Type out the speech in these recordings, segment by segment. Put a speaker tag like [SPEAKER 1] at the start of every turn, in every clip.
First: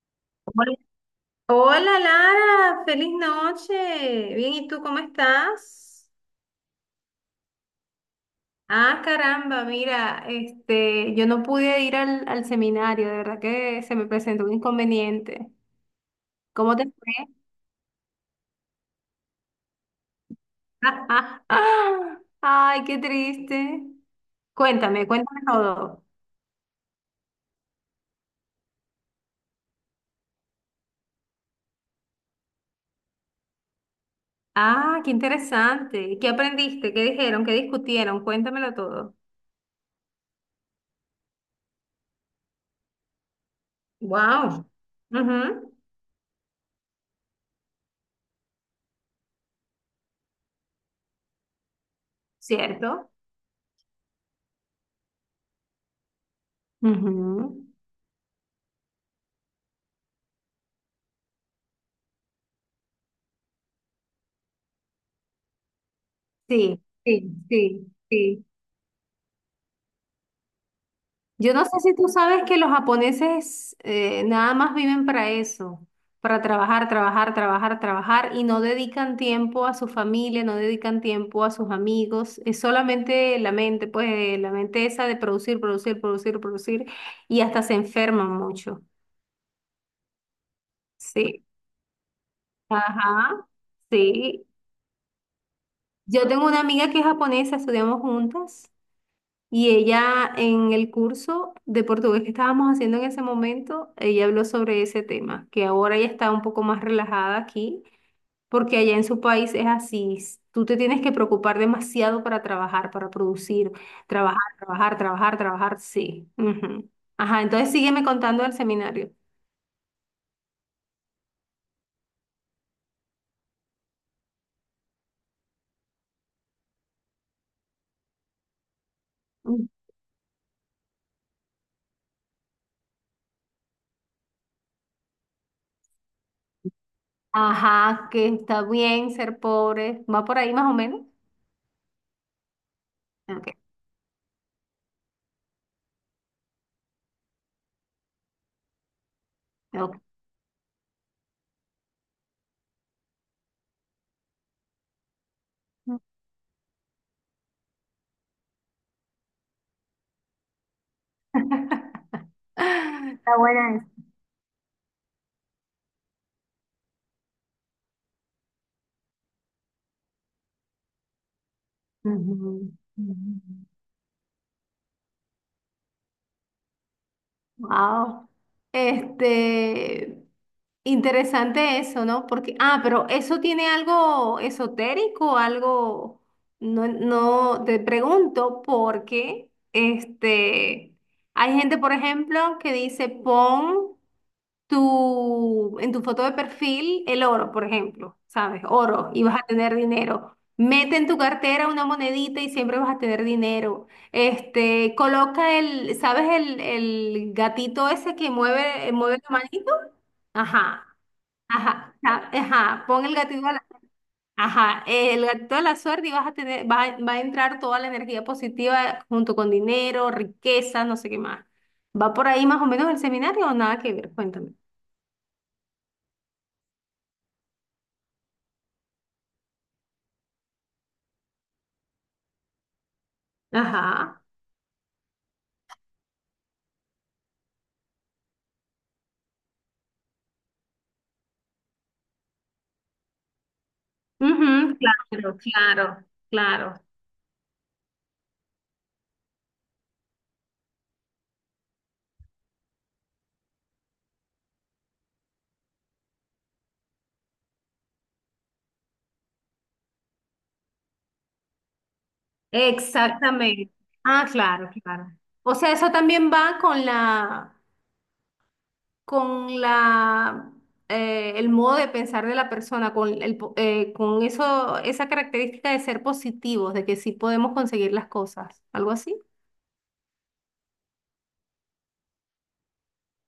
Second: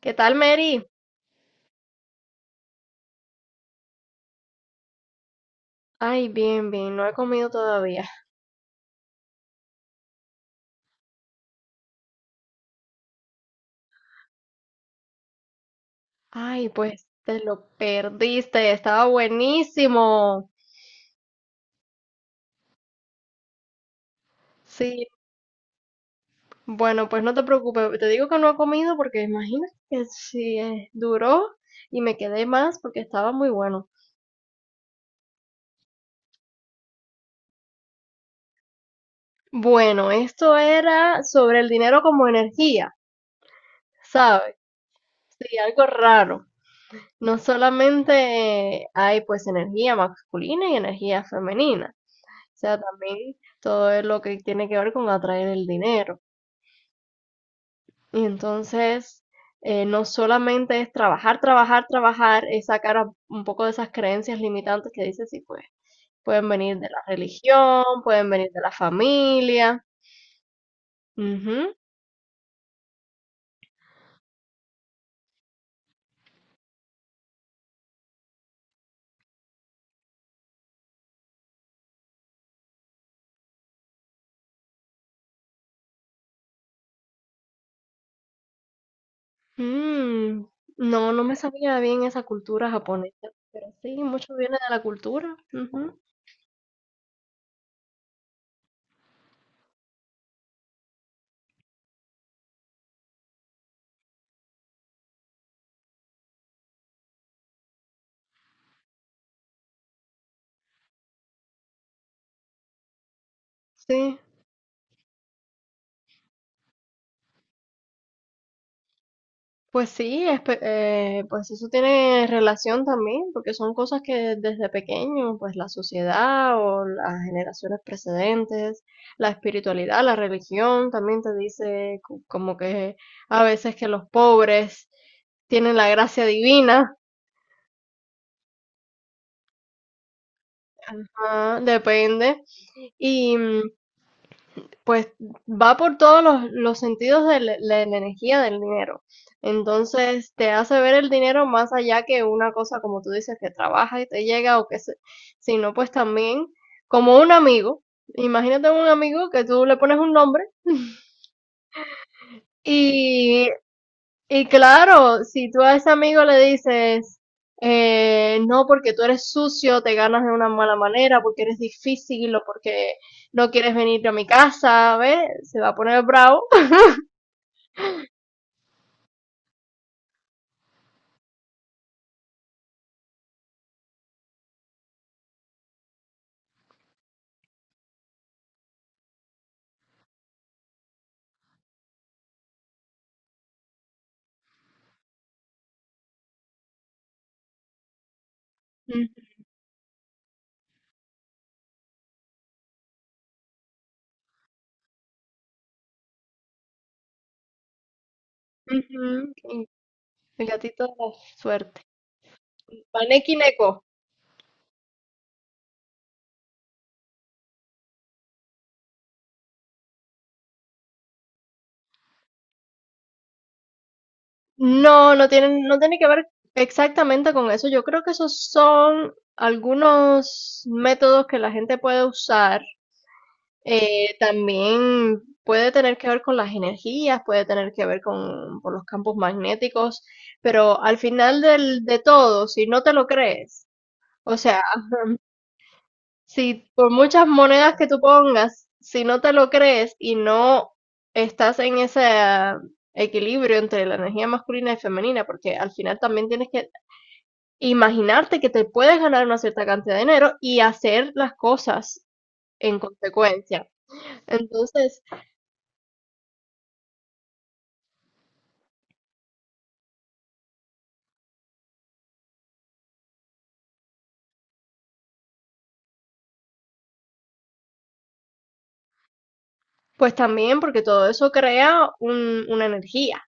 [SPEAKER 1] ¿Qué tal,
[SPEAKER 2] Hola,
[SPEAKER 1] Mary?
[SPEAKER 2] Lara, feliz noche. Bien, ¿y tú cómo estás?
[SPEAKER 1] Ay, bien, bien, no he comido todavía.
[SPEAKER 2] Ah, caramba, mira, yo no pude ir al seminario, de verdad que se me presentó un inconveniente.
[SPEAKER 1] Ay,
[SPEAKER 2] ¿Cómo te
[SPEAKER 1] pues
[SPEAKER 2] fue?
[SPEAKER 1] te lo perdiste, estaba buenísimo.
[SPEAKER 2] Ay, qué triste.
[SPEAKER 1] Sí,
[SPEAKER 2] Cuéntame todo.
[SPEAKER 1] bueno, pues no te preocupes, te digo que no he comido porque imagínate, que si duró y me quedé más porque estaba muy bueno.
[SPEAKER 2] Ah, qué interesante. ¿Qué aprendiste? ¿Qué dijeron? ¿Qué discutieron? Cuéntamelo todo.
[SPEAKER 1] Bueno, esto era sobre el dinero como energía, ¿sabes?
[SPEAKER 2] Wow.
[SPEAKER 1] Sí,
[SPEAKER 2] Ujú.
[SPEAKER 1] algo raro. No solamente hay pues energía masculina y energía femenina. O sea,
[SPEAKER 2] ¿Cierto?
[SPEAKER 1] también todo es lo que tiene que ver con atraer el dinero.
[SPEAKER 2] Ujú.
[SPEAKER 1] Y entonces, no solamente es trabajar, trabajar, trabajar, es sacar un poco de esas creencias limitantes que dices, sí, pues, pueden venir
[SPEAKER 2] Sí,
[SPEAKER 1] de la
[SPEAKER 2] sí,
[SPEAKER 1] religión,
[SPEAKER 2] sí,
[SPEAKER 1] pueden
[SPEAKER 2] sí.
[SPEAKER 1] venir de la familia.
[SPEAKER 2] Yo no sé
[SPEAKER 1] Ujú.
[SPEAKER 2] si tú sabes que los japoneses nada más viven para eso, para trabajar, trabajar, trabajar, trabajar y no dedican tiempo a su familia, no dedican tiempo a sus amigos, es solamente la mente, pues la mente esa de producir, producir, producir, producir y hasta se enferman mucho.
[SPEAKER 1] Mm, no, no me
[SPEAKER 2] Sí,
[SPEAKER 1] sabía bien esa cultura japonesa,
[SPEAKER 2] ajá,
[SPEAKER 1] pero sí, mucho
[SPEAKER 2] sí.
[SPEAKER 1] viene de la cultura. Ujú.
[SPEAKER 2] Yo tengo una amiga que es japonesa, estudiamos juntas. Y ella en el curso de portugués que estábamos haciendo en ese momento, ella habló sobre ese tema, que ahora ella está un poco más relajada aquí, porque allá en su país es así, tú te tienes que preocupar demasiado para trabajar, para producir,
[SPEAKER 1] Sí.
[SPEAKER 2] trabajar, trabajar, trabajar, trabajar, sí. Ujú. Ajá, entonces sígueme contando del seminario.
[SPEAKER 1] Pues sí, pues eso tiene relación también, porque son cosas que desde pequeño, pues la sociedad o las generaciones precedentes, la
[SPEAKER 2] Mm.
[SPEAKER 1] espiritualidad, la religión, también te dice como que a veces que los pobres tienen la gracia divina,
[SPEAKER 2] Ajá, que está bien ser pobre, va por ahí más o menos.
[SPEAKER 1] ah, depende, y,
[SPEAKER 2] Ok,
[SPEAKER 1] mm, pues va por todos los sentidos de la energía del dinero.
[SPEAKER 2] ok.
[SPEAKER 1] Entonces te hace ver el dinero más allá que una cosa, como tú dices, que trabaja y te llega o que se, sino pues también como un amigo. Imagínate un amigo que tú le pones un nombre
[SPEAKER 2] Está
[SPEAKER 1] y,
[SPEAKER 2] buena esa.
[SPEAKER 1] y claro, si tú a ese amigo le dices, no, porque tú eres sucio, te ganas de una mala manera, porque eres difícil o
[SPEAKER 2] Ujú,
[SPEAKER 1] porque
[SPEAKER 2] ujú.
[SPEAKER 1] no quieres venir a mi casa, ¿ves? Se va a poner bravo.
[SPEAKER 2] Wow. Este, interesante eso, ¿no? Porque, ah, pero eso tiene algo esotérico, algo, no, no, te pregunto porque, hay gente, por ejemplo, que dice pon en tu foto de perfil el oro, por ejemplo, ¿sabes? Oro y vas a tener dinero. Mete en tu cartera una monedita y siempre vas a tener dinero. Este, coloca el, ¿sabes? El gatito ese que mueve, mueve la
[SPEAKER 1] Ujú, y
[SPEAKER 2] manito.
[SPEAKER 1] el gatito
[SPEAKER 2] Ajá,
[SPEAKER 1] de la suerte.
[SPEAKER 2] ajá, ajá. Pon el
[SPEAKER 1] Maneki
[SPEAKER 2] gatito a
[SPEAKER 1] Neko.
[SPEAKER 2] la, ajá, el gatito a la suerte y vas a tener, va, va a entrar toda la energía positiva junto con dinero, riqueza, no sé qué más. ¿Va por ahí más o menos el seminario o nada que ver? Cuéntame.
[SPEAKER 1] No, no tienen, no tiene que ver exactamente con eso. Yo creo que esos son algunos métodos que la gente puede usar.
[SPEAKER 2] Ajá.
[SPEAKER 1] También puede tener que ver con las energías, puede tener que ver con los campos magnéticos, pero al final de todo, si no te lo crees, o sea,
[SPEAKER 2] Ujú, claro, claro,
[SPEAKER 1] si
[SPEAKER 2] claro.
[SPEAKER 1] por muchas monedas que tú pongas, si no te lo crees y no estás en ese equilibrio entre la energía masculina y femenina, porque al final también tienes que imaginarte que te puedes ganar una cierta cantidad de dinero y hacer las cosas en consecuencia.
[SPEAKER 2] Exactamente. Ah, claro,
[SPEAKER 1] Entonces,
[SPEAKER 2] claro. O sea, eso también va con la, el modo de pensar de la persona, con el, con eso, esa característica de ser positivos, de que sí podemos conseguir las cosas, algo así.
[SPEAKER 1] pues también porque todo eso crea una energía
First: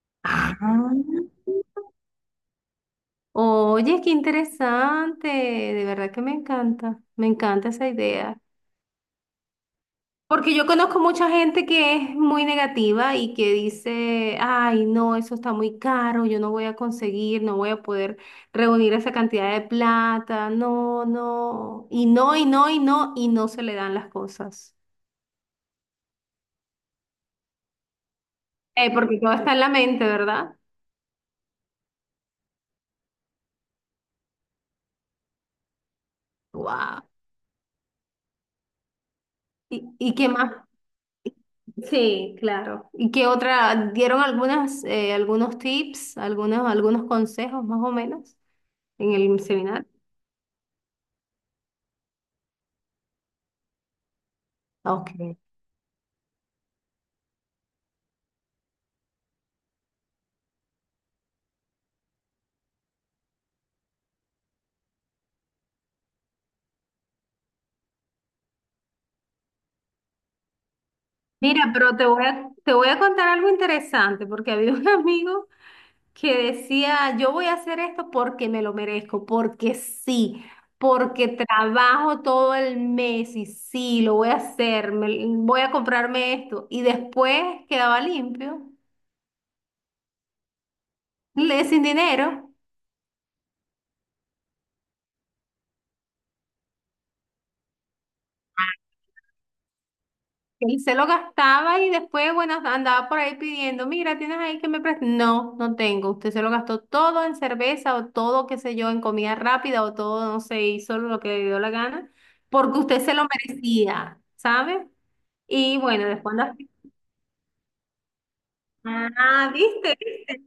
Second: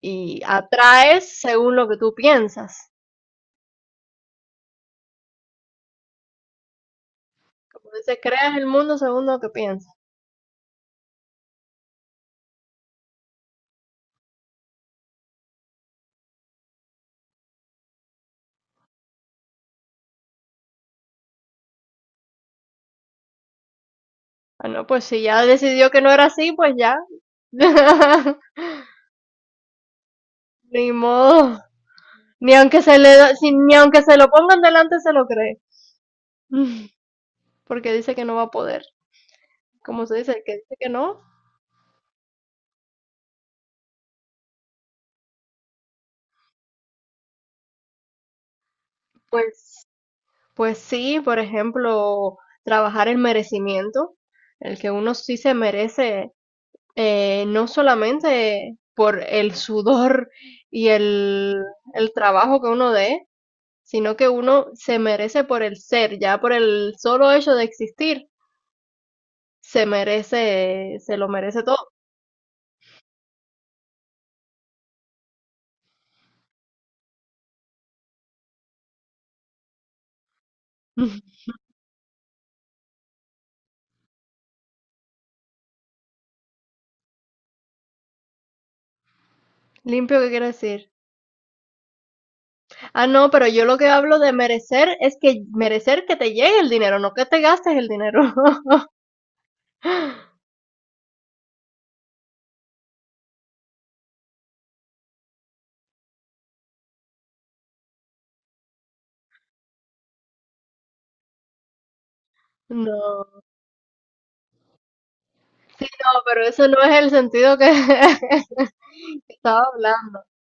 [SPEAKER 1] y
[SPEAKER 2] Ah.
[SPEAKER 1] atraes según lo que tú piensas.
[SPEAKER 2] Oye, qué interesante, de verdad que me encanta esa
[SPEAKER 1] Como dices,
[SPEAKER 2] idea.
[SPEAKER 1] creas el mundo según lo que piensas.
[SPEAKER 2] Porque yo conozco mucha gente que es muy negativa y que dice, ay, no, eso está muy caro, yo no voy a conseguir, no voy a poder reunir esa cantidad de plata, no, no, y no, y no, y no, y no se le dan las
[SPEAKER 1] Ah,
[SPEAKER 2] cosas.
[SPEAKER 1] no, pues si ya decidió que no era así, pues ya.
[SPEAKER 2] Porque todo está en la mente, ¿verdad?
[SPEAKER 1] Ni modo. Ni aunque se le da- si- ni aunque se lo pongan delante se lo cree.
[SPEAKER 2] Wow.
[SPEAKER 1] Porque dice que no va a poder. Como
[SPEAKER 2] Y
[SPEAKER 1] se
[SPEAKER 2] qué
[SPEAKER 1] dice, el
[SPEAKER 2] más?
[SPEAKER 1] que dice que no,
[SPEAKER 2] Sí, claro. ¿Y qué otra? ¿Dieron algunas, algunos tips, algunos, algunos consejos más o menos en el
[SPEAKER 1] pues,
[SPEAKER 2] seminario?
[SPEAKER 1] pues sí, por ejemplo, trabajar el merecimiento, el que
[SPEAKER 2] Ok.
[SPEAKER 1] uno sí se merece, no solamente por el sudor y el trabajo que uno dé, sino que uno se merece por el ser, ya por el solo hecho de existir, se merece, se lo merece
[SPEAKER 2] Mira,
[SPEAKER 1] todo.
[SPEAKER 2] pero te voy a contar algo interesante, porque había un amigo que decía, yo voy a hacer esto porque me lo merezco, porque sí, porque trabajo todo el mes y sí, lo voy a hacer, voy a comprarme esto. Y después quedaba limpio,
[SPEAKER 1] Limpio, ¿qué quiere decir?
[SPEAKER 2] sin dinero.
[SPEAKER 1] Ah, no, pero yo lo que hablo de merecer es que merecer que te llegue el dinero, no que te gastes el dinero.
[SPEAKER 2] Él se lo gastaba y después, bueno, andaba por ahí pidiendo, mira, ¿tienes ahí que me prestes? No, no tengo. Usted se lo gastó todo en cerveza o todo, qué sé yo, en comida rápida o todo, no sé, hizo lo que le dio la gana, porque usted se lo
[SPEAKER 1] No,
[SPEAKER 2] merecía, ¿sabe? Y
[SPEAKER 1] sí,
[SPEAKER 2] bueno,
[SPEAKER 1] no,
[SPEAKER 2] después
[SPEAKER 1] pero
[SPEAKER 2] anda...
[SPEAKER 1] eso no es el sentido que
[SPEAKER 2] Ah,
[SPEAKER 1] estaba
[SPEAKER 2] ¿viste?
[SPEAKER 1] hablando.
[SPEAKER 2] ¿Viste?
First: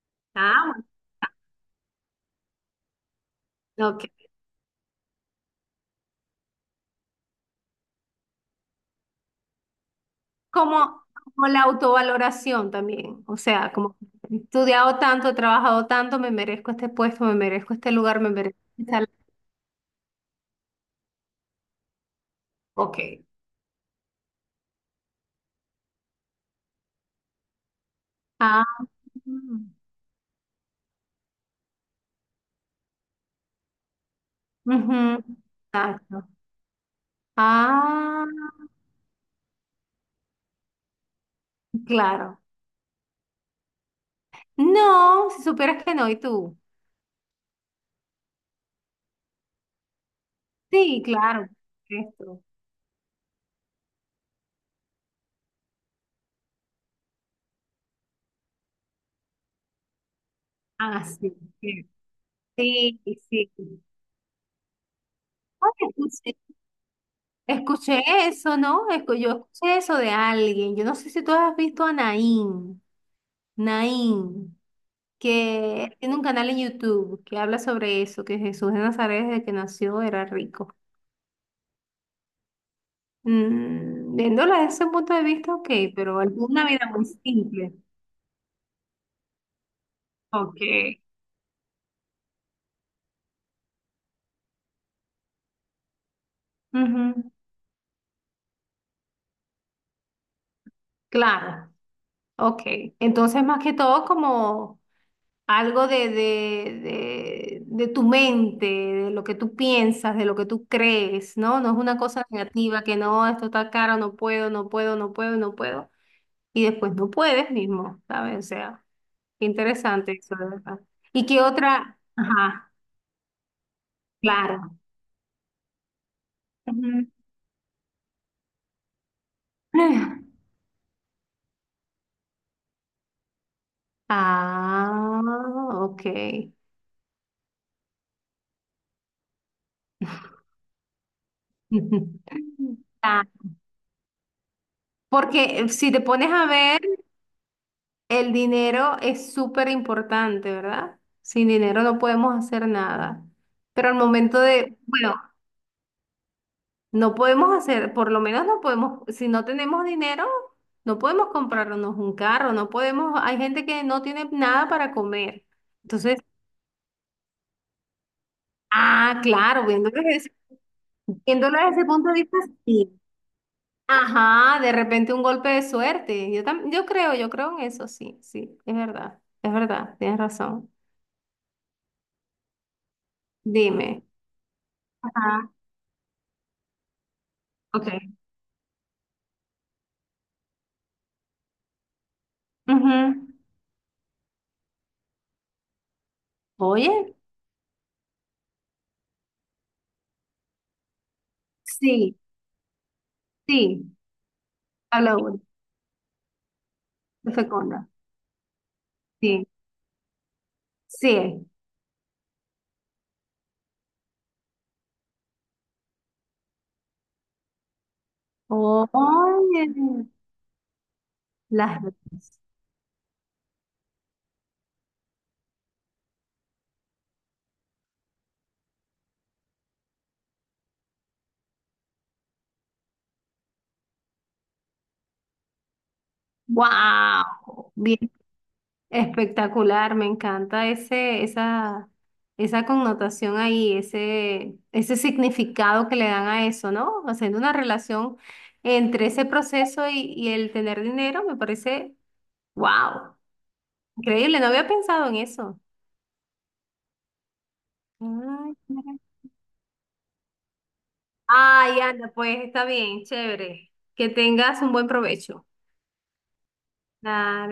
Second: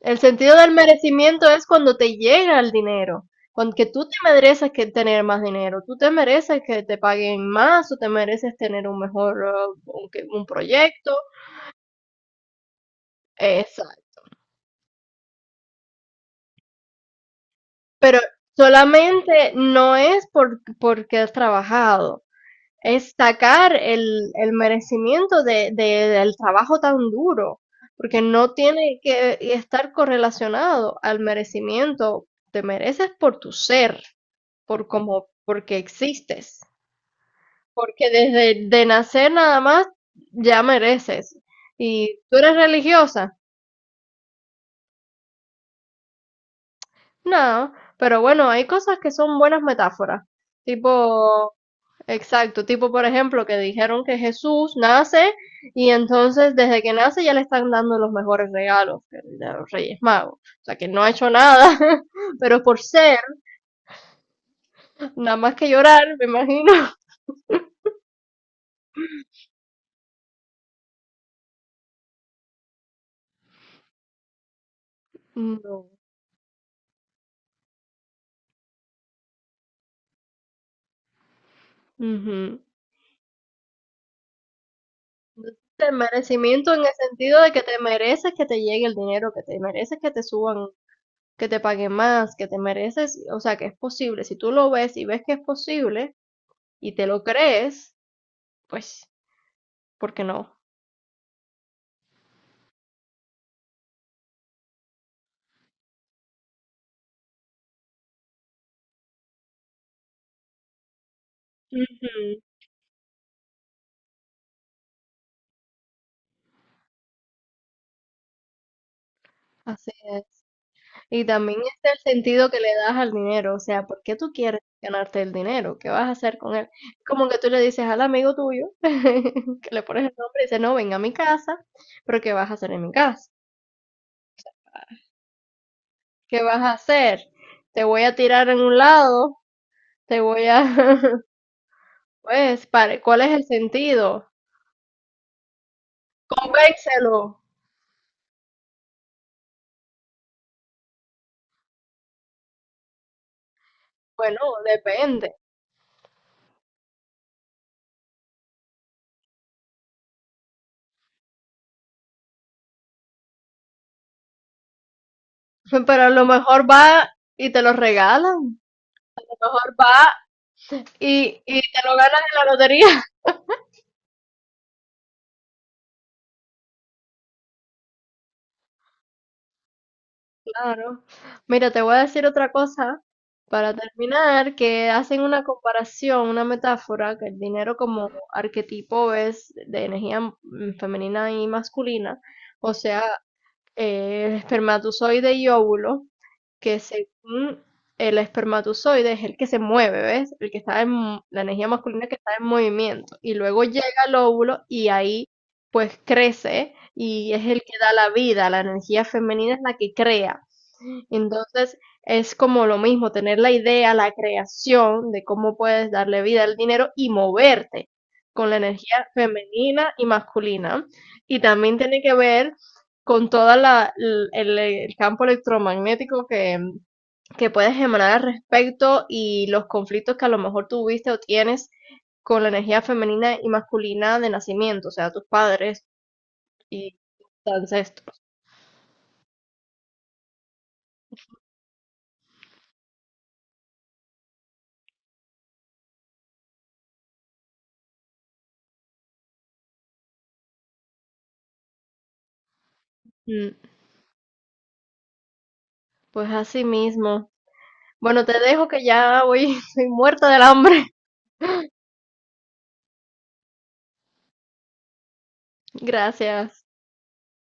[SPEAKER 1] El sentido del
[SPEAKER 2] Ah,
[SPEAKER 1] merecimiento es cuando te llega el dinero, cuando que
[SPEAKER 2] bueno, ok.
[SPEAKER 1] tú te mereces que tener más dinero, tú te mereces que te paguen más o te mereces tener un mejor un
[SPEAKER 2] Como,
[SPEAKER 1] proyecto,
[SPEAKER 2] como la autovaloración también, o sea, como
[SPEAKER 1] exacto.
[SPEAKER 2] he estudiado tanto, he trabajado tanto, me merezco este puesto, me merezco este
[SPEAKER 1] Pero
[SPEAKER 2] lugar, me merezco esta...
[SPEAKER 1] solamente no es porque has trabajado. Es
[SPEAKER 2] Ok.
[SPEAKER 1] sacar el merecimiento del trabajo tan duro, porque no
[SPEAKER 2] Ah.
[SPEAKER 1] tiene que
[SPEAKER 2] Mm.
[SPEAKER 1] estar correlacionado al merecimiento. Te mereces por tu ser, por
[SPEAKER 2] Ujú.
[SPEAKER 1] como, porque
[SPEAKER 2] Exacto.
[SPEAKER 1] existes, porque
[SPEAKER 2] Ah,
[SPEAKER 1] desde de nacer nada más ya mereces. ¿Y tú
[SPEAKER 2] claro.
[SPEAKER 1] eres religiosa?
[SPEAKER 2] No, si supieras que no, ¿y tú?
[SPEAKER 1] No, pero bueno, hay cosas que son buenas metáforas,
[SPEAKER 2] Sí, claro.
[SPEAKER 1] tipo.
[SPEAKER 2] Esto.
[SPEAKER 1] Exacto, tipo, por ejemplo, que dijeron que Jesús nace y entonces desde que nace ya le están dando los mejores regalos de los Reyes Magos. O sea que no
[SPEAKER 2] Ah,
[SPEAKER 1] ha hecho
[SPEAKER 2] sí.
[SPEAKER 1] nada, pero por
[SPEAKER 2] Sí,
[SPEAKER 1] ser,
[SPEAKER 2] sí, sí.
[SPEAKER 1] nada más que
[SPEAKER 2] Oye,
[SPEAKER 1] llorar, me
[SPEAKER 2] escuché,
[SPEAKER 1] imagino.
[SPEAKER 2] escuché eso, ¿no? Yo escuché eso de alguien. Yo no sé si tú has visto a Naín. Naín,
[SPEAKER 1] No.
[SPEAKER 2] que tiene un canal en YouTube que habla sobre eso, que Jesús de Nazaret desde que nació era rico.
[SPEAKER 1] Ujú.
[SPEAKER 2] Mm, viéndolo desde ese punto de vista, ok,
[SPEAKER 1] El
[SPEAKER 2] pero él tuvo una
[SPEAKER 1] merecimiento en
[SPEAKER 2] vida
[SPEAKER 1] el
[SPEAKER 2] muy
[SPEAKER 1] sentido de que
[SPEAKER 2] simple.
[SPEAKER 1] te mereces que te llegue el dinero, que te mereces que te
[SPEAKER 2] Ok,
[SPEAKER 1] suban, que te paguen más, que te mereces, o sea que es posible. Si tú lo ves y ves que es posible y te lo
[SPEAKER 2] ujú.
[SPEAKER 1] crees, pues, ¿por qué no?
[SPEAKER 2] Claro, ok. Entonces, más que todo, como algo de tu mente, de lo que tú piensas, de lo que tú crees, ¿no? No es una cosa
[SPEAKER 1] Ujú.
[SPEAKER 2] negativa que no, esto está caro, no puedo, no puedo, no puedo, no puedo. Y después no puedes mismo, ¿sabes? O sea, qué
[SPEAKER 1] Así
[SPEAKER 2] interesante
[SPEAKER 1] es.
[SPEAKER 2] eso, de verdad.
[SPEAKER 1] Y
[SPEAKER 2] ¿Y qué
[SPEAKER 1] también está
[SPEAKER 2] otra?
[SPEAKER 1] el sentido que
[SPEAKER 2] Ajá,
[SPEAKER 1] le das al dinero, o sea, ¿por qué tú quieres
[SPEAKER 2] claro.
[SPEAKER 1] ganarte el dinero? ¿Qué vas a hacer con él?
[SPEAKER 2] Ujú.
[SPEAKER 1] Como que tú le dices al amigo tuyo, que le pones el nombre y dice, no, ven a mi casa, pero ¿qué vas a hacer en mi casa?
[SPEAKER 2] Ah, ok.
[SPEAKER 1] ¿Qué vas a hacer? ¿Te voy a tirar en un lado? ¿Te voy a...? Pues, ¿cuál es el
[SPEAKER 2] Claro.
[SPEAKER 1] sentido?
[SPEAKER 2] Porque si te pones a ver,
[SPEAKER 1] Pénselo.
[SPEAKER 2] el dinero es súper importante, ¿verdad? Sin dinero no podemos hacer nada. Pero al
[SPEAKER 1] Bueno,
[SPEAKER 2] momento de, bueno,
[SPEAKER 1] depende.
[SPEAKER 2] no podemos hacer, por lo menos no podemos, si no tenemos dinero, no podemos comprarnos un carro, no podemos, hay gente que no tiene nada para comer.
[SPEAKER 1] Pero a
[SPEAKER 2] Entonces,
[SPEAKER 1] lo mejor va y te lo regalan,
[SPEAKER 2] ah, claro,
[SPEAKER 1] va
[SPEAKER 2] viéndolo
[SPEAKER 1] y
[SPEAKER 2] desde
[SPEAKER 1] te
[SPEAKER 2] ese
[SPEAKER 1] lo
[SPEAKER 2] punto de
[SPEAKER 1] ganas
[SPEAKER 2] vista,
[SPEAKER 1] en la
[SPEAKER 2] sí.
[SPEAKER 1] lotería.
[SPEAKER 2] Ajá, de repente un golpe de suerte. Yo creo en eso, sí, sí, es verdad, tienes razón.
[SPEAKER 1] Claro. Mira, te voy a decir otra cosa para
[SPEAKER 2] Dime.
[SPEAKER 1] terminar, que hacen una
[SPEAKER 2] Ajá,
[SPEAKER 1] comparación, una metáfora, que el dinero como
[SPEAKER 2] ok.
[SPEAKER 1] arquetipo es de energía femenina y masculina, o sea,
[SPEAKER 2] Ujú.
[SPEAKER 1] el espermatozoide y óvulo, que
[SPEAKER 2] Oye,
[SPEAKER 1] según el espermatozoide es el que se mueve, ¿ves? El que está en la energía masculina que
[SPEAKER 2] sí,
[SPEAKER 1] está en movimiento, y luego llega
[SPEAKER 2] sí.
[SPEAKER 1] el óvulo y
[SPEAKER 2] Habla
[SPEAKER 1] ahí
[SPEAKER 2] uno.
[SPEAKER 1] pues crece y
[SPEAKER 2] De
[SPEAKER 1] es el que
[SPEAKER 2] fecunda.
[SPEAKER 1] da la vida, la energía
[SPEAKER 2] Sí,
[SPEAKER 1] femenina es la que crea.
[SPEAKER 2] sí.
[SPEAKER 1] Entonces, es como lo mismo, tener la idea, la creación de cómo puedes darle vida al dinero y moverte con la energía
[SPEAKER 2] Oye,
[SPEAKER 1] femenina y masculina. Y también
[SPEAKER 2] las dos.
[SPEAKER 1] tiene que ver con todo el campo electromagnético que puedes emanar al respecto y los conflictos que a lo mejor tuviste o tienes con la energía femenina y masculina de nacimiento, o sea, tus padres y tus
[SPEAKER 2] Wow. Bien.
[SPEAKER 1] ancestros.
[SPEAKER 2] Espectacular. Me encanta ese, esa connotación ahí, ese significado que le dan a eso, ¿no? Haciendo una relación entre ese proceso y el tener dinero me parece, wow.
[SPEAKER 1] Mm.
[SPEAKER 2] Increíble. No había pensado en eso.
[SPEAKER 1] Pues así mismo. Bueno, te
[SPEAKER 2] Ay,
[SPEAKER 1] dejo que
[SPEAKER 2] mira.
[SPEAKER 1] ya voy, soy muerta del hambre.
[SPEAKER 2] Ay, Ana, pues está bien, chévere. Que tengas un buen provecho.
[SPEAKER 1] Gracias.
[SPEAKER 2] Dale.